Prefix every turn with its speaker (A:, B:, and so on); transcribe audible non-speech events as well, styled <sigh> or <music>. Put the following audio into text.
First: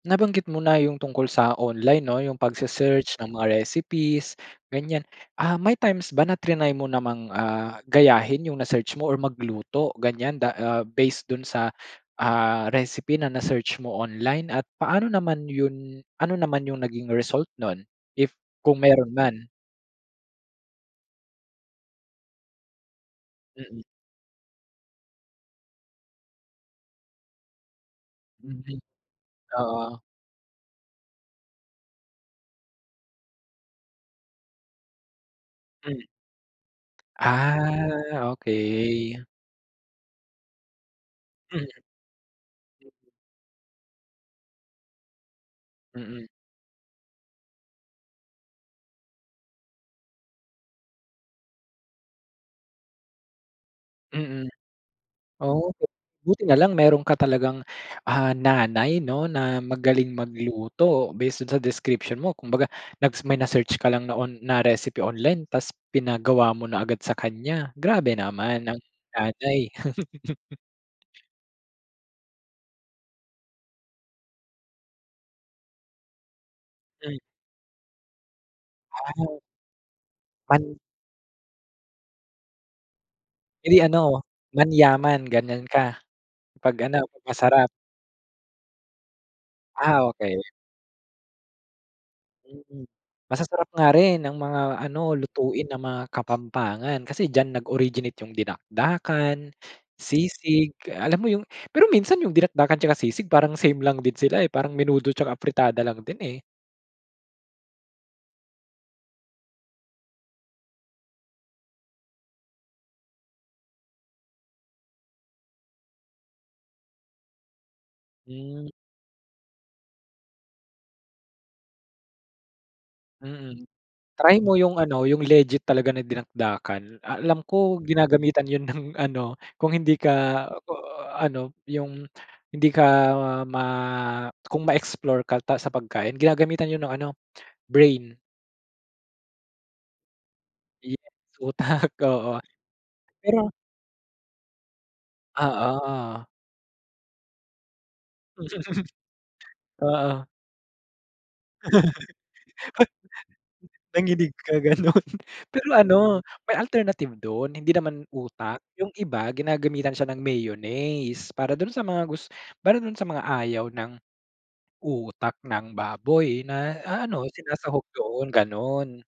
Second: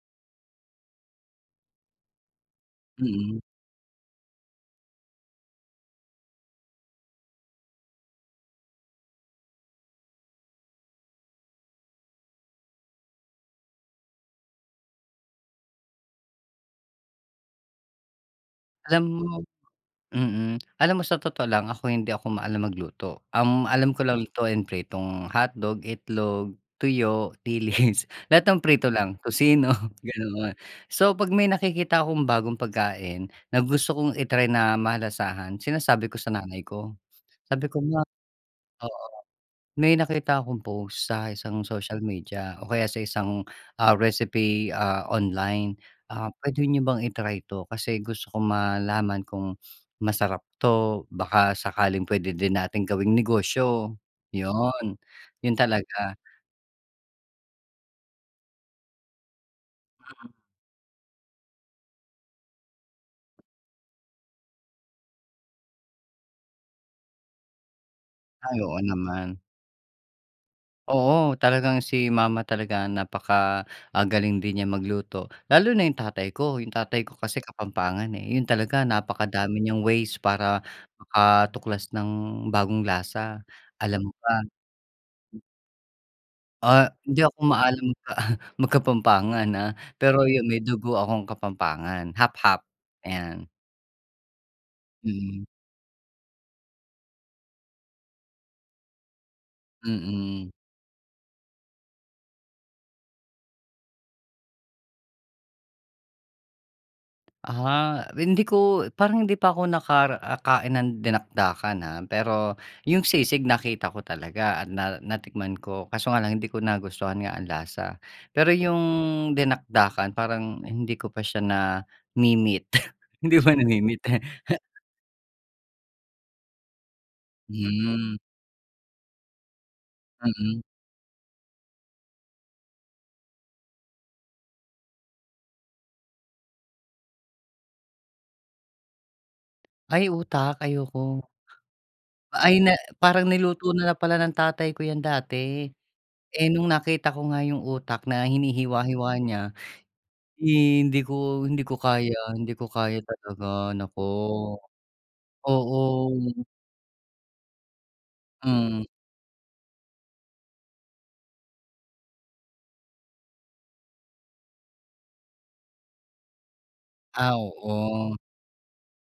A: Nabanggit mo na yung tungkol sa online 'no, yung pagse-search ng
B: Mm.
A: mga recipes gan'yan. Ah, may times ba trinay mo namang, ah, gayahin yung na search mo or magluto gan'yan da ah, based do'n sa, ah, recipe na na-search mo online at paano naman yung ano naman yung naging result no'n if kung
B: Alam
A: meron
B: mo,
A: man?
B: mm, alam mo sa totoo lang ako hindi ako maalam magluto. Ang
A: Mm.
B: alam ko lang lutuin pritong hotdog, itlog, tuyo, dilis, <chuckles> lahat ng
A: Mhm,
B: prito lang, tocino,
A: oo.
B: <chuckles> ganoon. So, pag may nakikita akong bagong pagkain na gusto kong i-try na malasahan
A: Hmm.
B: sinasabi ko sa nanay ko, sabi ko,
A: Ah,
B: "Ma," oo.
A: okey.
B: "May nakita akong post sa isang
A: Hmm.
B: social media o kaya sa isang, ah, recipe, ah, online,
A: Mm.
B: ah, puwede niyo bang i-try to kasi gusto ko malaman kung masarap 'to baka sakaling puwede din nating gawing negosyo,"
A: Mm.
B: 'yon 'yon
A: Oh, but
B: talaga.
A: buti na lang meron ka talagang, ah, nanay 'no na magaling magluto. Based do'n sa description mo kumbaga nag may na-search ka lang na on na recipe online tapos pinagawa mo na agad sa kanya grabe
B: Ay,
A: naman ang
B: oo naman.
A: nanay. <chuckles>
B: Oo, talagang si mama talaga napaka ah, galing din niya magluto lalo na yung tatay ko. Yung tatay ko
A: Hmm.
B: kasi Kapampangan, eh, 'yon talaga
A: Ah.
B: napakadami niyang ways para
A: Pan
B: makatuklas ng bagong lasa,
A: Eh, di
B: alam mo
A: ano
B: ba?
A: manyaman gan'yan ka? Pag
B: Ah,
A: ano pag
B: hindi ako
A: masarap?
B: maalam mag Kapampangan, ah,
A: Ah,
B: pero
A: okey.
B: yung may dugo akong Kapampangan half-half,
A: Hmm.
B: ayan.
A: Masasarap nga rin ang mga ano,
B: Mm.
A: lutuin ng mga Kapampangan kasi diyan nag originate yung dinakdakan,
B: Mm.
A: sisig alam mo 'yon. Pero minsan yung dinakdakan tsaka sisig parang same lang din sila, eh, parang menudo tsaka afritada lang din, eh.
B: Ah, hindi ko parang hindi pa ako nakain ng dinakdakan, ah. Pero yung sisig nakita ko talaga at na natikman ko kaso nga lang hindi ko nagustuhan nga ang lasa. Pero
A: Hmm.
B: yung dinakdakan parang hindi ko pa siya na-me-meet, <snorts> hindi pa
A: Mm.
B: na-meet.
A: Try mo
B: <chuckles>
A: yung ano yung legit talaga na dinakdakan. Alam ko
B: Hmm.
A: ginagamitan 'yon ng ano, kung hindi ka,
B: Mm.
A: ah, ano yung hindi ka ma kung ma-explore ka pa sa pagkain ginagamitan 'yon ng ano, brain.
B: Ay, utak ayoko.
A: Yes utak, oo.
B: Ay, na parang
A: Pero
B: niluto na pala ng tatay ko 'yan dati.
A: Oo.
B: Eh, nung nakita ko nga yung utak na hinihiwa-hiwa niya
A: <chuckles> Oo.
B: hindi ko, hindi ko kaya, hindi ko
A: <chuckles>
B: kaya talaga naku,
A: Nanginig ka gano'n. Pero
B: oo.
A: ano may alternative dun hindi naman utak.
B: Hmm.
A: Yung iba ginagamitan siya ng mayonnaise para dun sa mga gus para dun sa mga ayaw ng utak ng baboy na ano,
B: Ah,
A: sinasahog
B: oo.
A: doon, gano'n.